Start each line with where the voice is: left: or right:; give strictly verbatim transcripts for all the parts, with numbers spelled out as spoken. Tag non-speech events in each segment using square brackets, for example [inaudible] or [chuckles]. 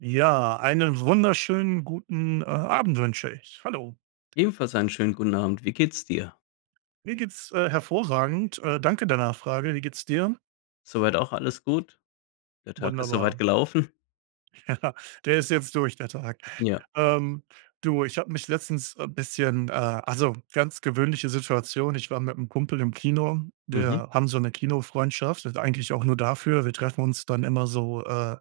right: Ja. Einen wunderschönen guten, äh, Abend wünsche ich. Hallo.
left: Ebenfalls einen schönen guten Abend. Wie geht es dir?
right: Mir geht es, äh, hervorragend. Äh, danke der Nachfrage. Wie geht es dir?
left: Soweit auch alles gut. Der Tag ist so weit
right: Wunderbar.
left: gelaufen.
right: Ja, der ist jetzt durch der Tag.
left: Ja.
right: Ähm, du, ich habe mich letztens, äh, bisschen, äh also, ganz gewöhnliche Situation, ich war mit 'nem Kumpel im Kino.
left: Mhm.
right: Wir haben so 'ne Kinofreundschaft, eigentlich auch nur dafür. Wir treffen uns dann immer so äh,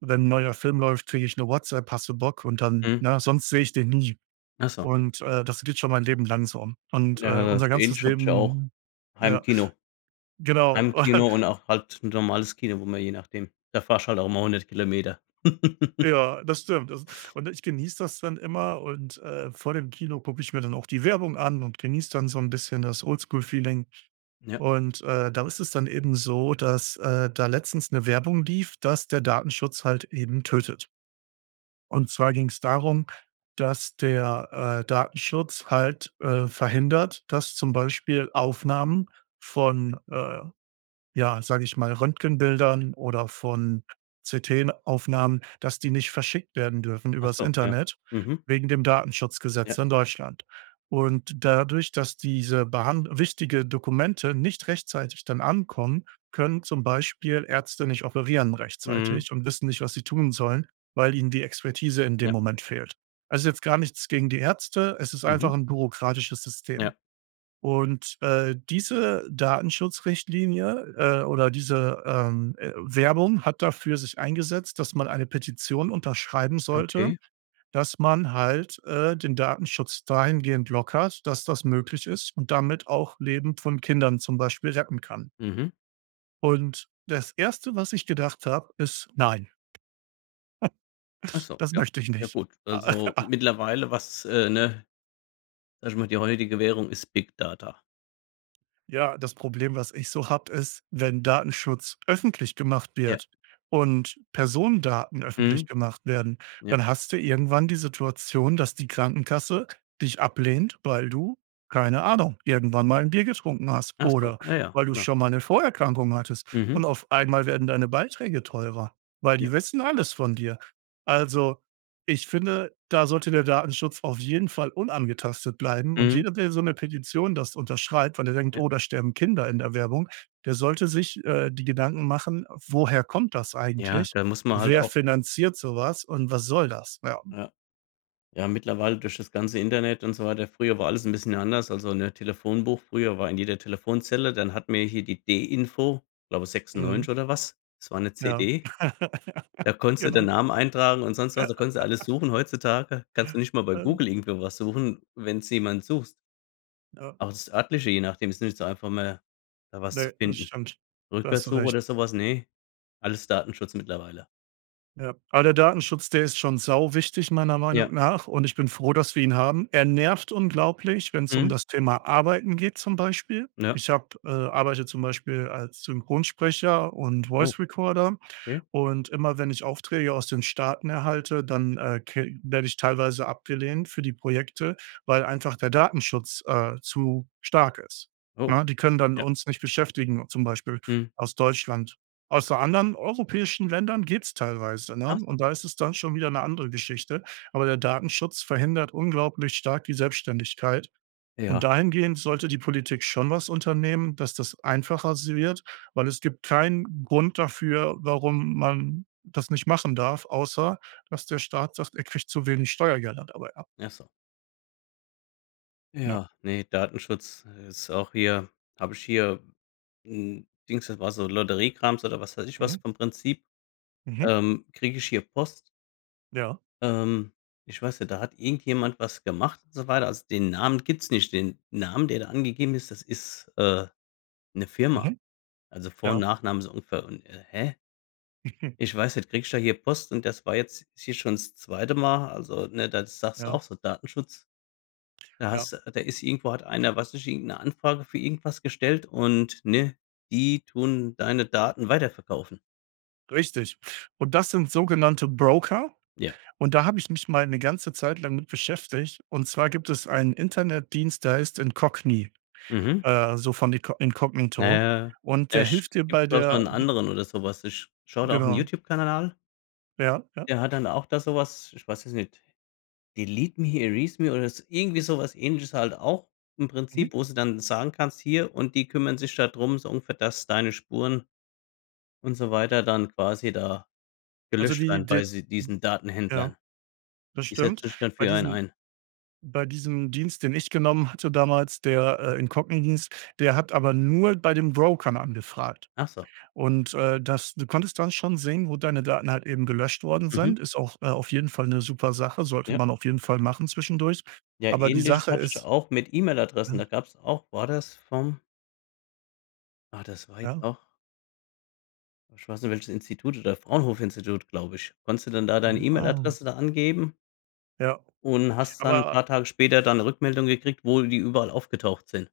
right: wenn 'n neuer Film läuft, kriege ich 'ne WhatsApp: „Hast du Bock?“ Und dann,
left: Mhm.
right: ne, sonst sehe ich den nie.
left: Ach so.
right: Und, äh, das geht schon mein Leben lang so und, äh,
left: Ja das,
right: unser ganzes
left: ähnlich habe ich auch
right: Leben ja,
left: Heimkino.
right: genau
left: Heimkino und
right: [laughs]
left: auch halt 'n normales Kino, wo man je nachdem da fährst du halt auch mal hundert Kilometer. [laughs]
right: Ja, das stimmt, das und ich genieße das dann immer. Und, äh, vor dem Kino gucke ich mir dann auch die Werbung an und genieße dann so 'n bisschen das Old-School-Feeling
left: Ja.
right: und, äh, da ist es dann eben so, dass, äh, da letztens 'ne Werbung lief, dass der Datenschutz halt eben tötet. Und zwar ging es darum, dass der, äh, Datenschutz halt, äh, verhindert, dass zum Beispiel Aufnahmen von, äh, ja, sage ich mal Röntgenbildern oder von CTen-Aufnahmen, dass die nicht verschickt werden dürfen
left: Ach
right: übers
left: so, ja.
right: Internet,
left: Mhm.
right: wegen dem Datenschutzgesetz
left: Ja.
right: in Deutschland. Und dadurch, dass diese Behand wichtige Dokumente nicht rechtzeitig dann ankommen, können zum Beispiel Ärzte nicht operieren
left: Mhm.
right: rechtzeitig und wissen nicht, was sie tun sollen, weil ihnen die Expertise in dem
left: Ja.
right: Moment fehlt. Es ist jetzt gar nichts gegen die Ärzte. Es ist einfach
left: Mhm.
right: 'n bürokratisches System.
left: Ja.
right: Und, äh, diese Datenschutzrichtlinie, äh oder diese, ähm, äh, Werbung hat dafür sich eingesetzt, dass man eine Petition unterschreiben sollte,
left: Okay.
right: dass man halt, äh, den Datenschutz dahingehend lockert, dass das möglich ist und damit auch Leben von Kindern zum Beispiel retten kann.
left: Mhm.
right: Und, das erste, was ich gedacht habe, ist: „Nein.“
left: Ach
right: [chuckles]
left: so,
right: Das
left: ja.
right: möchte ich
left: Ja,
right: nicht.“
left: gut. Also,
right: [laughs]
left: mittlerweile, was, äh ne? Erstmal, die heutige Währung ist Big Data.
right: Ja. Das Problem, was ich so habe, ist wenn Datenschutz öffentlich gemacht
left: Ja.
right: wird und Personendaten öffentlich
left: Mhm.
right: gemacht werden,
left: Ja.
right: dann hast du irgendwann die Situation, dass die Krankenkasse dich ablehnt, weil du, keine Ahnung, irgendwann mal 'n Bier getrunken hast
left: Ach so,
right: oder
left: ah ja,
right: weil du
left: klar.
right: schon mal 'ne Vorerkrankung hattest.
left: Mhm.
right: Und, auf einmal werden deine Beiträge teurer, weil
left: Ja.
right: die wissen alles von dir. Also, ich finde, da sollte der Datenschutz auf jeden Fall unangetastet bleiben und
left: Mhm.
right: jeder, der so 'ne Petition das unterschreibt, weil er denkt:
left: Ja.
right: „Oh, da sterben Kinder in der Werbung“, der sollte sich, äh, die Gedanken machen: „Woher kommt das
left: Ja,
right: eigentlich?
left: da muss man halt
right: Wer
left: auch
right: finanziert so was? Und, was soll das?“ Ja.
left: Ja. Ja, mittlerweile durch das ganze Internet und so weiter. Früher war alles 'n bisschen anders. Also, ne, Telefonbuch früher war in jeder Telefonzelle. Dann hatten wir hier die D-Info, glaube,
right: Mhm.
left: sechsundneunzig oder was? Das war 'ne
right: Ja.
left: CD. Da
right: [laughs]
left: konntest du den
right: Genau.
left: Namen eintragen und sonst was.
right: Ja.
left: Da konntest du alles
right: [laughs]
left: suchen. Heutzutage kannst du nicht mal bei
right: Äh
left: Google irgendwo was suchen, wenn du jemanden suchst.
right: Ja.
left: Auch das Örtliche, je nachdem ist nicht so einfach mehr da was zu
right: Ne, das
left: finden.
right: stimmt. Da hast du
left: Rückwärts-Suche
right: recht.
left: oder sowas, ne alles Datenschutz mittlerweile.
right: Ja, aber der Datenschutz der ist schon sau wichtig, meiner
left: Ja.
right: Meinung nach. Und ich bin froh, dass wir ihn haben. Er nervt unglaublich, wenn's um
left: Mhm.
right: das Thema Arbeiten geht zum Beispiel.
left: Ja.
right: Ich habe, äh arbeite zum Beispiel als Synchronsprecher und
left: Oh,
right: Voice Recorder
left: okay.
right: und immer wenn ich Aufträge aus den Staaten erhalte, dann, äh, ke werde ich teilweise abgelehnt für die Projekte, weil einfach der Datenschutz, äh, zu stark ist,
left: Oh,
right: ne? Die können dann
left: ja.
right: uns nicht beschäftigen, zum Beispiel
left: Mhm.
right: aus Deutschland aus, äh, anderen europäischen Ländern geht's teilweise, ne?
left: Ach so.
right: Und da ist es dann schon wieder ‘ne andere Geschichte. Aber der Datenschutz verhindert unglaublich stark die Selbständigkeit und
left: Ja.
right: dahingehend sollte die Politik schon was unternehmen, dass das einfacher si wird. Weil es gibt keinen Grund dafür, warum man das nicht machen darf, außer dass der Staat sagt, er kriegt zu wenig Steuergelder dabei ab.
left: Ach so.
right: Ja.
left: Ja. Ne, Datenschutz, äh, ist auch hier. Habe ich hier 'n Dings das war so Lotteriekrams oder was weiß ich was
right: Mhm.
left: vom Prinzip.
right: Mhm.
left: Ähm, kriege ich hier Post
right: Ja.
left: Ähm, ich weiß nicht. Da hat irgendjemand was gemacht und so weiter. Also, den Namen gibt's nicht. Den Namen, der da angegeben ist, das ist, äh, 'ne Firma.
right: Mhm,
left: Also, Vor und
right: ja.
left: Nachname ist ungefähr und, äh hä?
right: [chuckles]
left: Ich weiß nicht. Kriege ich da hier Post und das war jetzt hier schon das zweite Mal. Also, ne, da sagst du
right: Ja.
left: auch so: „Datenschutz.“ Da
right: Ja.
left: hast du da ist irgendwo hat einer, weiß nicht, irgendeine Anfrage für irgendwas gestellt und, ne? Die tun deine Daten weiterverkaufen.
right: Richtig. Und, das sind sogenannte Broker.
left: Ja.
right: Und, da habe ich mich mal 'ne ganze Zeit lang mit beschäftigt. Und zwar, gibt es einen Internetdienst, der heißt “Incogni“,
left: Mhm.
right: äh, so von Inco Incognito.
left: Naja,
right: Und, der
left: Pech.
right: hilft dir
left: Gibt
right: bei
left: doch schon
right: der
left: 'n
right: b
left: anderen oder sowas. Ich schaue da auch 'n
right: Genau.
left: YouTube-Kanal an
right: Ja, ja?
left: der hat dann auch da sowas, ich weiß es nicht: Delete me, Erase me oder so irgendwie sowas ähnliches halt auch im
right: Mhm.
left: Prinzip, wo sie dann sagen, kannst: „Hier“ und die kümmern sich da drum, so ungefähr, dass deine Spuren und so weiter dann quasi da
right: Also
left: gelöscht
right: die
left: werden
right: d
left: bei sie diesen
right: ja.
left: Datenhändlern.
right: Das
left: Sie
right: stimmt.
left: setzen sich dann
right: Bei
left: für einen
right: diesen
left: ein.
right: bei diesem Dienst, den ich genommen hatte damals, der, äh, "Incogni" hieß, der hat aber nur bei den Brokern angefragt.
left: Ach so.
right: Und, äh, das du konntest dann schon sehen, wo deine Daten halt eben gelöscht worden
left: Mhm.
right: sind. Ist auch, äh, auf jeden Fall 'ne super Sache. Sollte
left: Ja.
right: man auf jeden Fall machen zwischendurch.
left: Ja,
right: Aber, die
left: ähnliches
right: Sache
left: hatte ich
right: ist
left: auch mit E-Mail-Adressen.
right: ja?
left: Da gab's auch war das vom Ah, das war jetzt
right: Ja.
left: auch ich weiß nicht, welches Institut oder Fraunhofer-Institut, glaube ich. Konntest du dann da deine
right: Mhm, ah.
left: E-Mail-Adresse da angeben
right: Ja.
left: .Und hast dann ‘n
right: Aber
left: paar Tage später da ‘ne Rückmeldung gekriegt, wo die überall aufgetaucht sind.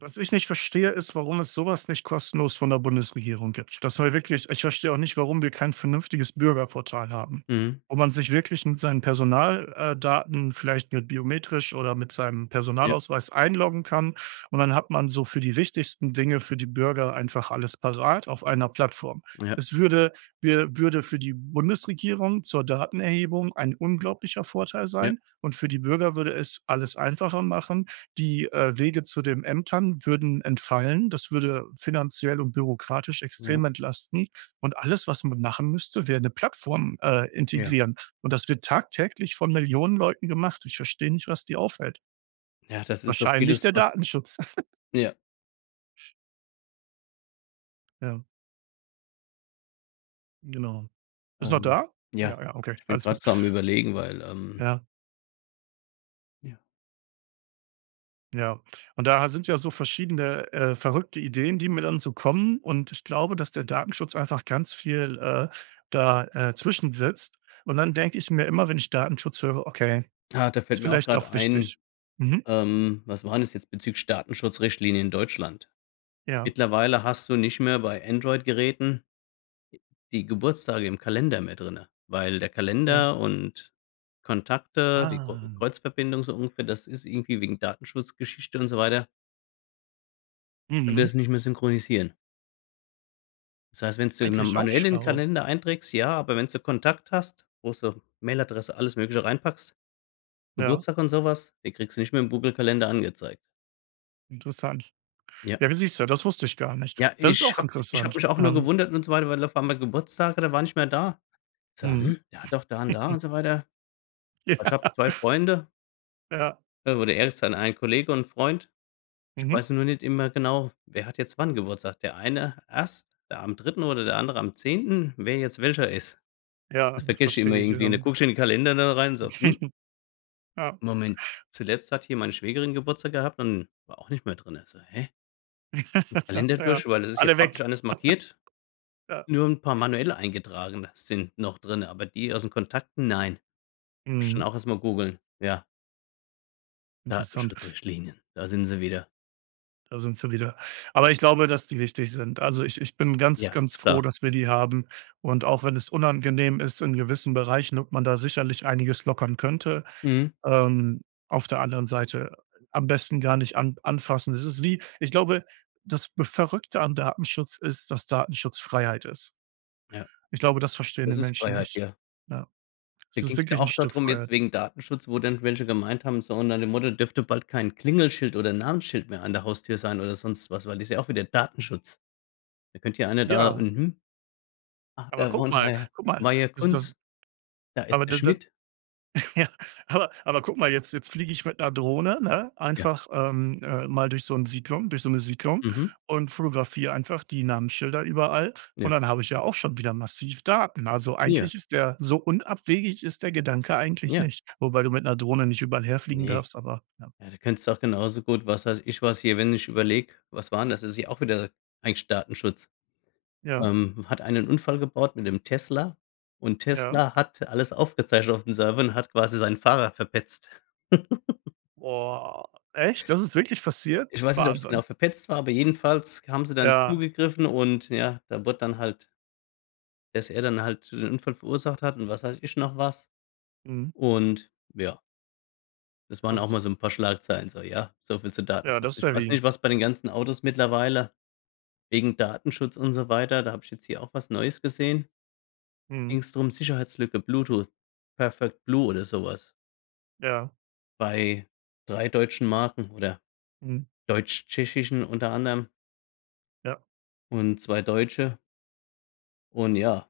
right: was ich nicht verstehe, ist, warum es sowas nicht kostenlos von der Bundesregierung gibt. Das soll wirklich ich verstehe auch nicht, warum wir kein vernünftiges Bürgerportal haben,
left: Mhm.
right: wo man sich wirklich mit seinen Personal äh, Daten vielleicht mit biometrisch oder mit seinem
left: Ja.
right: Personalausweis einloggen kann. Und, dann hat man so für die wichtigsten Dinge für die Bürger einfach alles parat auf einer Plattform.
left: Ja.
right: Es würde wir würde für die Bundesregierung zur Datenerhebung ein unglaublicher Vorteil
left: Ja.
right: sein und für die Bürger würde es alles einfacher machen. Die, äh, Wege zu den Ämtern würden entfallen, das würde finanziell und bürokratisch
left: Ja.
right: extrem entlasten und alles, was man machen müsste, wäre ‘ne Plattform, äh,
left: Ja.
right: integrieren. Und, das wird tagtäglich von Millionen Leuten gemacht. Ich verstehe nicht, was die aufhält.
left: Ja, das ist so
right: Wahrscheinlich
left: vieles,
right: der
left: was
right: Datenschutz. [laughs]
left: Ja.
right: Ja. Genau. Bist noch
left: Ähm,
right: da?
left: ja,
right: Ja, ja, okay.
left: ich bin
right: Alles
left: grade
right: gut.
left: so am Überlegen, weil, ähm
right: Ja.
left: Ja.
right: Ja, und da sind ja so verschiedene, äh, verrückte Ideen, die mir dann so kommen. Und ich glaube, dass der Datenschutz einfach ganz viel, äh, da äh, zwischen sitzt. Und dann denke ich mir immer, wenn ich Datenschutz höre: „Okay,
left: Ja, da fällt
right: ist
left: mir auch
right: vielleicht
left: grade
right: doch
left: ein,
right: wichtig.“ Mhm.
left: ähm, was waren das jetzt, bezüglich Datenschutzrichtlinien in Deutschland?
right: Ja.
left: Mittlerweile hast du nicht mehr bei Android-Geräten die Geburtstage im Kalender mehr drinnen, weil der
right: Ja.
left: Kalender und Kontakte, die Kr
right: Ah.
left: Kreuzverbindung so ungefähr, das ist irgendwie wegen Datenschutz-Geschichte und so weiter können
right: Mhm.
left: das nicht mehr synchronisieren. Das heißt, wenn's du
right: Eigentlich auch
left: manuell im
right: schlau.
left: Kalender einträgst, ja, aber wenn's so Kontakt hast, wo so Mail-Adresse, alles Mögliche reinpackst,
right: Ja.
left: Geburtstag und sowas, den kriegst du nicht mehr im Google-Kalender angezeigt.
right: Interessant.
left: Ja.
right: Ja, wie siehst du? Das wusste ich gar nicht.
left: Ja,
right: Das ist
left: ich
right: auch
left: habe. Ich habe
right: interessant,
left: mich auch nur
right: ähm.
left: gewundert und so weiter, weil auf einmal Geburtstage und der war nicht mehr da. So:
right: Mhm.
left: „Hm, doch da und da“ und
right: [chuckles]
left: so weiter.
right: Ja.
left: Also, ich habe zwei Freunde.
right: Ja.
left: Da wurde erst dann ein Kollege und Freund. Ich
right: Mhm.
left: weiß nur nicht immer genau: „Wer hat jetzt wann Geburtstag?“ Der eine erst, ja, am dritten oder der andere am zehnten.. Wer jetzt welcher ist,
right: Ja,
left: das vergesse ich immer
right: verstehe ich.
left: irgendwie und dann
right: Ähm.
left: gucke ich in den Kalender da rein, so: „Hm?“
right: [laughs] Ja.
left: „Moment. Zuletzt hat hier meine Schwägerin Geburtstag gehabt und war auch nicht mehr drinnen.“ So: „Hä?“
right: [laughs]
left: Kalender
right: Ja,
left: durch, weil das ist ja
right: alle weg.
left: farblich alles
right: [laughs]
left: markiert.
right: Ja.
left: Nur 'n paar manuell eingetragene sind noch drinne, aber die aus den Kontakten, nein. Muss ich dann
right: Mhm.
left: auch erstmal googeln, ja.
right: Interessant.
left: Datenschutzrichtlinien. Da sind sie wieder.
right: Da sind sie wieder. Aber ich glaube, dass die wichtig sind. Also, ich ich bin ganz,
left: Ja,
right: ganz
left: ist
right: froh,
left: klar.
right: dass wir die haben. Und auch wenn es unangenehm ist, in gewissen Bereichen, und man da sicherlich einiges lockern könnte,
left: Mhm.
right: ähm, auf der anderen Seite am besten gar nicht an anfassen. Das ist wie ich glaube, das Verrückte an Datenschutz ist, dass Datenschutz Freiheit ist.
left: Ja.
right: Ich glaube, das verstehen die
left: Das ist
right: Menschen
left: Freiheit,
right: nicht.
left: ja.
right: Ja.
left: Da
right: Das
left: ging
right: ist
left: es ja
right: wirklich 'n
left: auch da
right: Stück
left: drum, jetzt
right: Freiheit.
left: wegen Datenschutz, wo dann welche gemeint haben, so und nach dem Motto dürfte bald kein Klingelschild oder Namensschild mehr an der Haustür sein oder sonst was, weil das ist ja auch wieder Datenschutz. Da könnte ja einer da,
right: Ja.
left: mhm. „Ach,
right: Aber
left: da
right: guck
left: wohnt
right: mal,
left: Herr
right: guck mal, das das,
left: Maier-Kunz. Da ist
right: aber
left: der
right: da da
left: Schmidt.“
right: ja. Aber aber guck mal, jetzt jetzt fliege ich mit 'ner Drohne, ne,
left: Ja.
right: einfach, ähm, äh, mal durch so 'n Siedlung durch so 'ne Siedlung
left: Mhm.
right: und fotografiere einfach die Namensschilder überall. Und
left: Ja.
right: dann habe ich ja auch schon wieder massiv Daten. Also,
left: Ja.
right: eigentlich ist der so unabwegig ist der Gedanke eigentlich
left: Ja.
right: nicht, wobei du mit 'ner Drohne nicht überall herfliegen
left: Ne.
right: darfst. Aber, ja.
left: Ja, da könntest auch genauso gut, was weiß ich was hier. Wenn ich überlege, was war denn das? Das ist ja auch wieder eigentlich Datenschutz.
right: Ja.
left: Ähm, „hat einer 'n Unfall gebaut mit 'nem Tesla und
right: Ja.
left: Tesla hat alles aufgezeichnet auf dem Server und hat quasi seinen Fahrer verpetzt“. [chuckles]
right: Boah, echt? Das ist wirklich passiert?
left: Ich weiß nicht, ob's genau
right: Wahnsinn.
left: verpetzt war, aber jedenfalls haben sie dann
right: Ja.
left: zugegriffen. Und ja, da wurde dann halt Dass er dann halt den Unfall verursacht hat und was weiß ich noch was.
right: Mhm.
left: Und, ja. Das waren auch
right: Krass.
left: mal so 'n paar Schlagzeilen. So, ja. So viel zu
right: Ja, das
left: Datenschutz.
right: ist
left: Ich weiß
right: heavy.
left: nicht, was bei den ganzen Autos mittlerweile wegen Datenschutz und so weiter, da habe ich jetzt hier auch was Neues gesehen.
right: Mhm.
left: Ging‘s drum, Sicherheitslücke, Bluetooth, Perfect Blue oder sowas.
right: Ja.
left: Bei drei deutschen Marken oder
right: Mhm.
left: deutsch-tschechischen unter anderem
right: Ja.
left: und zwei Deutsche. Und ja,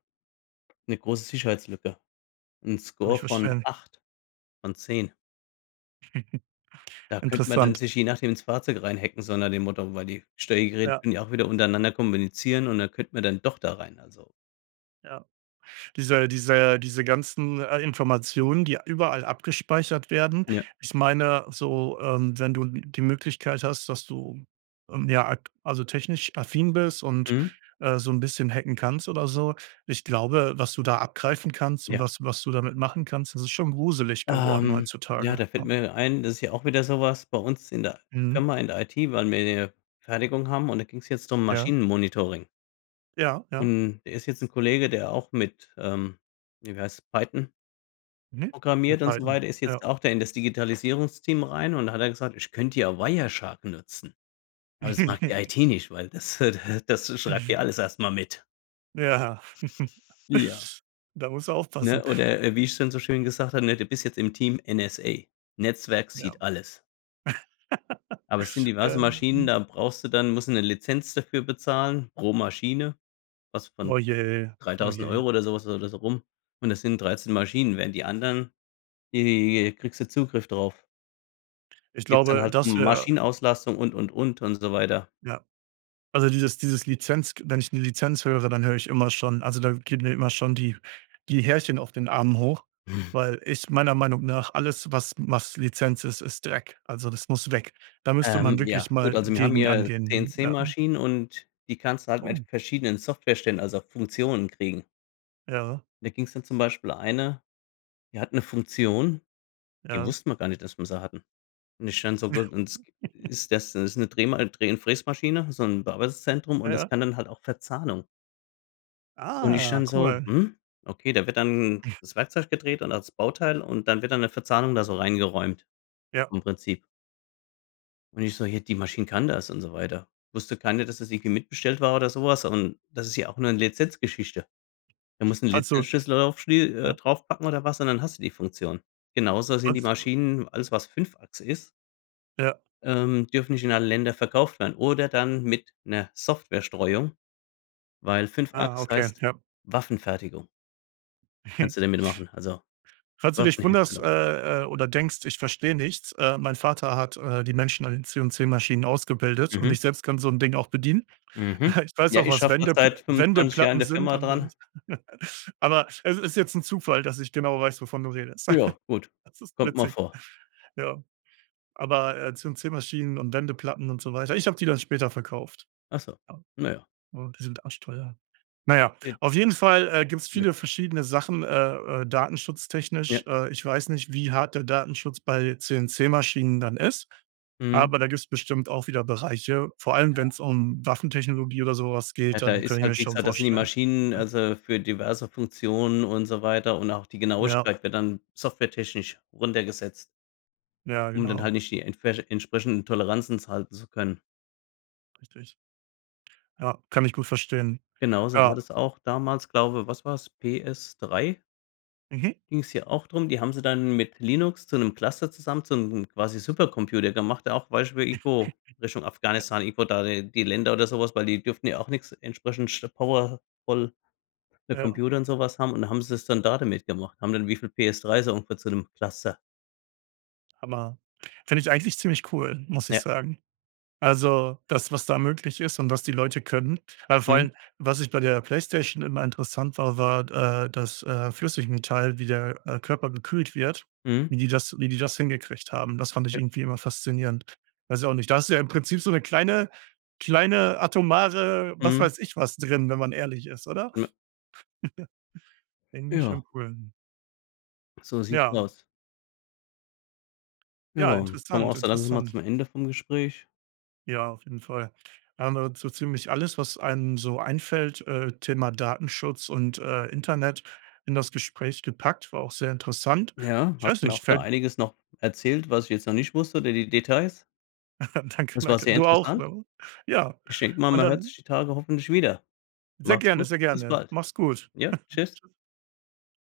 left: 'ne große Sicherheitslücke, 'n
right: Kann
left: Score
right: ich
left: von
right: verstehen.
left: acht von zehn.
right: [chuckles]
left: Da könnte man dann
right: Interessant.
left: sich, je nachdem, ins Fahrzeug reinhacken, so nach dem Motto, weil die Steuergeräte
right: Ja.
left: können ja auch wieder untereinander kommunizieren und dann könnte man dann doch da rein, also
right: Ja, diese diese diese ganzen, äh, Informationen, die überall abgespeichert werden
left: Ja.
right: ich meine so, ähm, wenn du die Möglichkeit hast, dass du, ähm, ja, ak also technisch affin bist und,
left: Mhm.
right: äh, so 'n bisschen hacken kannst oder so ich glaube, was du da abgreifen kannst und
left: Ja.
right: was was du damit machen kannst, das ist schon gruselig geworden
left: Ähm, ja,
right: heutzutage,
left: da fällt
right: ne?
left: mir ein, das ist ja auch wieder sowas, bei uns in der
right: Mhm.
left: Firma, in der IT, weil wir hier Fertigung haben und, da ging's jetzt drum
right: Ja?
left: Maschinen-Monitoring.
right: Ja, ja.
left: Und der ist jetzt 'n Kollege, der auch mit, ähm, hier wie heißt Python
right: Mhm, mit
left: programmiert und so
right: Python,
left: weiter ist jetzt
right: ja.
left: auch da in das Digitalisierungsteam rein. Und da hat er gesagt: „Ich könnte ja Wireshark nutzen. Aber das mag die
right: [laughs]
left: IT nicht, weil das, äh, da das schreibt
right: Mhm.
left: dir alles erst mal mit.“
right: Ja.
left: Ja.
right: [laughs] Da muss er aufpassen.
left: Ne, oder wie ich es dann so schön gesagt habe, ne: „Du bist jetzt im Team NSA. Netzwerk
right: Ja.
left: sieht alles.“ Aber es sind
right: [laughs]
left: diverse
right: Ja.
left: Maschinen,
right: Mhm.
left: da brauchst du dann musst du 'ne Lizenz dafür bezahlen. Pro Maschine, was von
right: Oh je, oh
left: dreitausend
right: je.
left: Euro oder sowas oder da so rum. Und das sind dreizehn Maschinen. Während die anderen die kriegst du Zugriff drauf.
right: Ich
left: Geht's dann
right: glaube,
left: halt
right: dass
left: um
right: wäre
left: Maschinenauslastung und, und, und, und so weiter.
right: Ja. Also dieses dieses Lizenz g wenn ich nur Lizenz höre, dann höre ich immer schon also, da geht mir immer schon die die Härchen auf den Armen hoch,
left: [chuckles]
right: weil ich meiner Meinung nach alles was was Lizenz ist, ist Dreck. Also, das muss weg. Da müsste man
left: Ähm. Ja,
right: wirklich
left: gut.
right: mal
left: Also, wir haben
right: gegen
left: hier
right: angehen. Ja.
left: CNC-Maschinen. Und die kannst du halt mit
right: Oh.
left: verschiedenen Software-Ständen, also Funktionen, kriegen.
right: Ja.
left: Da ging es dann zum Beispiel eine, die hat 'ne Funktion, die
right: Ja.
left: wussten wir gar nicht, dass wir sie hatten. Und ich dann so: „W und s
right: [chuckles]
left: ist das?“ Ist 'ne Dreh Dreh und Fräsmaschine, so 'n Bearbeitungszentrum.
right: Ja,
left: Und das
right: ja.
left: kann dann halt auch Verzahnung. Und ich
right: Ah,
left: dann so:
right: cool.
left: „Hm, okay.“ Da wird dann
right: [blows air]
left: das Werkzeug gedreht und das Bauteil. Und dann wird dann 'ne Verzahnung da so reingeräumt,
right: Ja.
left: im Prinzip. Und ich so: „Ja, die Maschine kann das und so weiter.“ Wusste keiner, dass das irgendwie mitbestellt war oder sowas. Und das ist ja auch 'ne Lizenzgeschichte. Da musst du 'n
right: Also,
left: Lizenzschlüssel drauf schlie äh,
right: ja.
left: draufpacken oder was und dann hast du die Funktion. Genauso sind
right: Und,
left: die
right: äh, w
left: Maschinen alles was fünf Achse ist
right: Ja.
left: ähm, dürfen nicht in alle Ländern verkauft werden, oder dann mit 'ner Software Streuung, weil fünf
right: Ah,
left: Achs
right: okay,
left: heißt
right: ja.
left: Waffenfertigung.
right: [chuckles]
left: Kannst du damit machen also,
right: Falls du dich wunderst,
left: Waffenherstellung.
right: äh, äh, oder denkst, ich verstehe nichts, äh, mein Vater hat, äh, die Menschen an den CNC-Maschinen ausgebildet. Und
left: Mhm.
right: ich selbst kann so 'n Ding auch bedienen.
left: Mhm,
right: [scoffs] Ich weiß
left: ja,
right: auch,
left: ich
right: was
left: schaffe da
right: Wendepl
left: seit fünfundzwanzig Jahren in
right: Wendeplatten
left: der
right: sind
left: Firma
right: und ei.
left: dran.
right: [laughs] Aber es ist jetzt 'n Zufall, dass ich genau weiß, wovon du redest.
left: Ja,
right: [chuckles]
left: gut.
right: Das ist
left: Kommt mal
right: witzig.
left: vor.
right: Ja, aber, äh, CNC-Maschinen und Wendeplatten und so weiter ich habe die dann später verkauft.
left: Ach so.
right: Ja.
left: Na ja.
right: Ja, die sind arschteuer. Na ja,
left: It
right: auf jeden Fall, äh, gibt es viele
left: Möglich.
right: verschiedene Sachen, äh, äh, Datenschutztechnisch.
left: Ja.
right: Äh, ich weiß nicht, wie hart der Datenschutz bei CNC-Maschinen dann ist,
left: Mhm.
right: aber da gibt es bestimmt auch wieder Bereiche. Vor allem, wenn
left: Ja.
right: es um Waffentechnologie oder sowas
left: Ja,
right: geht,
left: da
right: dann kann
left: ist
right: ich mir
left: halt, wie
right: schon
left: gesagt da sind die
right: vorstellen.
left: Maschinen
right: Ja.
left: also, für diverse Funktionen und so weiter. Und auch die
right: Ja.
left: Genauigkeit wird dann softwaretechnisch runtergesetzt.
right: Ja,
left: Um dann halt
right: genau.
left: nicht die entsprech entsprechenden Toleranzen zu halten zu können.
right: Richtig. Ja, kann ich gut verstehen.
left: Genau so war
right: Ja.
left: das auch damals, glaube was war's? PS3?
right: Mhm.
left: Ging's ja auch drum die haben sie dann mit Linux zu ‘nem Cluster zusammen, zu ‘nem quasi Supercomputer gemacht, auch Beispiel irgendwo
right: [chuckles]
left: Richtung
right: Ja.
left: Afghanistan, irgendwo da die die Länder oder sowas, weil die durften ja auch nix entsprechend sch power ful
right: Ja.
left: Computer und sowas haben. Und, dann haben sie es dann da damit gemacht. Haben dann wie viel PS3 so ungefähr zu ‘nem Cluster
right: Hammer. Finde ich eigentlich ziemlich cool, muss ich
left: Ja.
right: sagen. Also, das was da möglich ist und was die Leute können, aber vor
left: Mhm.
right: allem, was ich bei der PlayStation immer interessant war, war, äh, das, äh, Flüssigmetall, wie der, äh, Körper gekühlt wird,
left: Mhm.
right: wie die das wie die das hingekriegt haben. Das fand ich
left: Ja.
right: irgendwie immer faszinierend. Weiß ich auch nicht. Da hast du ja im Prinzip so ‘ne kleine kleine atomare, was
left: Mhm.
right: weiß ich was drin, wenn man ehrlich ist, oder?
left: Me
right: [giggles] Ja. Irgendwie
left: Ja.
right: schon cool.
left: So sieht's
right: Ja.
left: aus. Ja,
right: Ja,
left: kommen wir auch
right: interessant,
left: so langsam mal
right: interessant.
left: zum Ende vom Gespräch.
right: Ja, auf jeden Fall. Da haben wir so ziemlich alles, was einem so einfällt, äh, Thema Datenschutz und, äh, Internet in das Gespräch gepackt, war auch sehr interessant.
left: Ja.
right: Ich
left: Hast
right: weiß
left: du mir
right: nicht,
left: auch da
right: fällt
left: einiges noch erzählt, was ich jetzt noch nicht wusste, De De Details.
right: [laughs] Danke,
left: Das war
right: danke.
left: sehr
right: Du auch,
left: interessant.
right: ne? Ja,
left: Ich denke mal,
right: und
left: man hört
right: dann
left: sich die Tage hoffentlich wieder.
right: Sehr
left: Mach‘s
right: gerne,
left: gut.
right: sehr
left: Bis
right: gerne.
left: bald.
right: Mach‘s gut.
left: Ja,
right: [laughs]
left: tschüss.
right: Tschüss.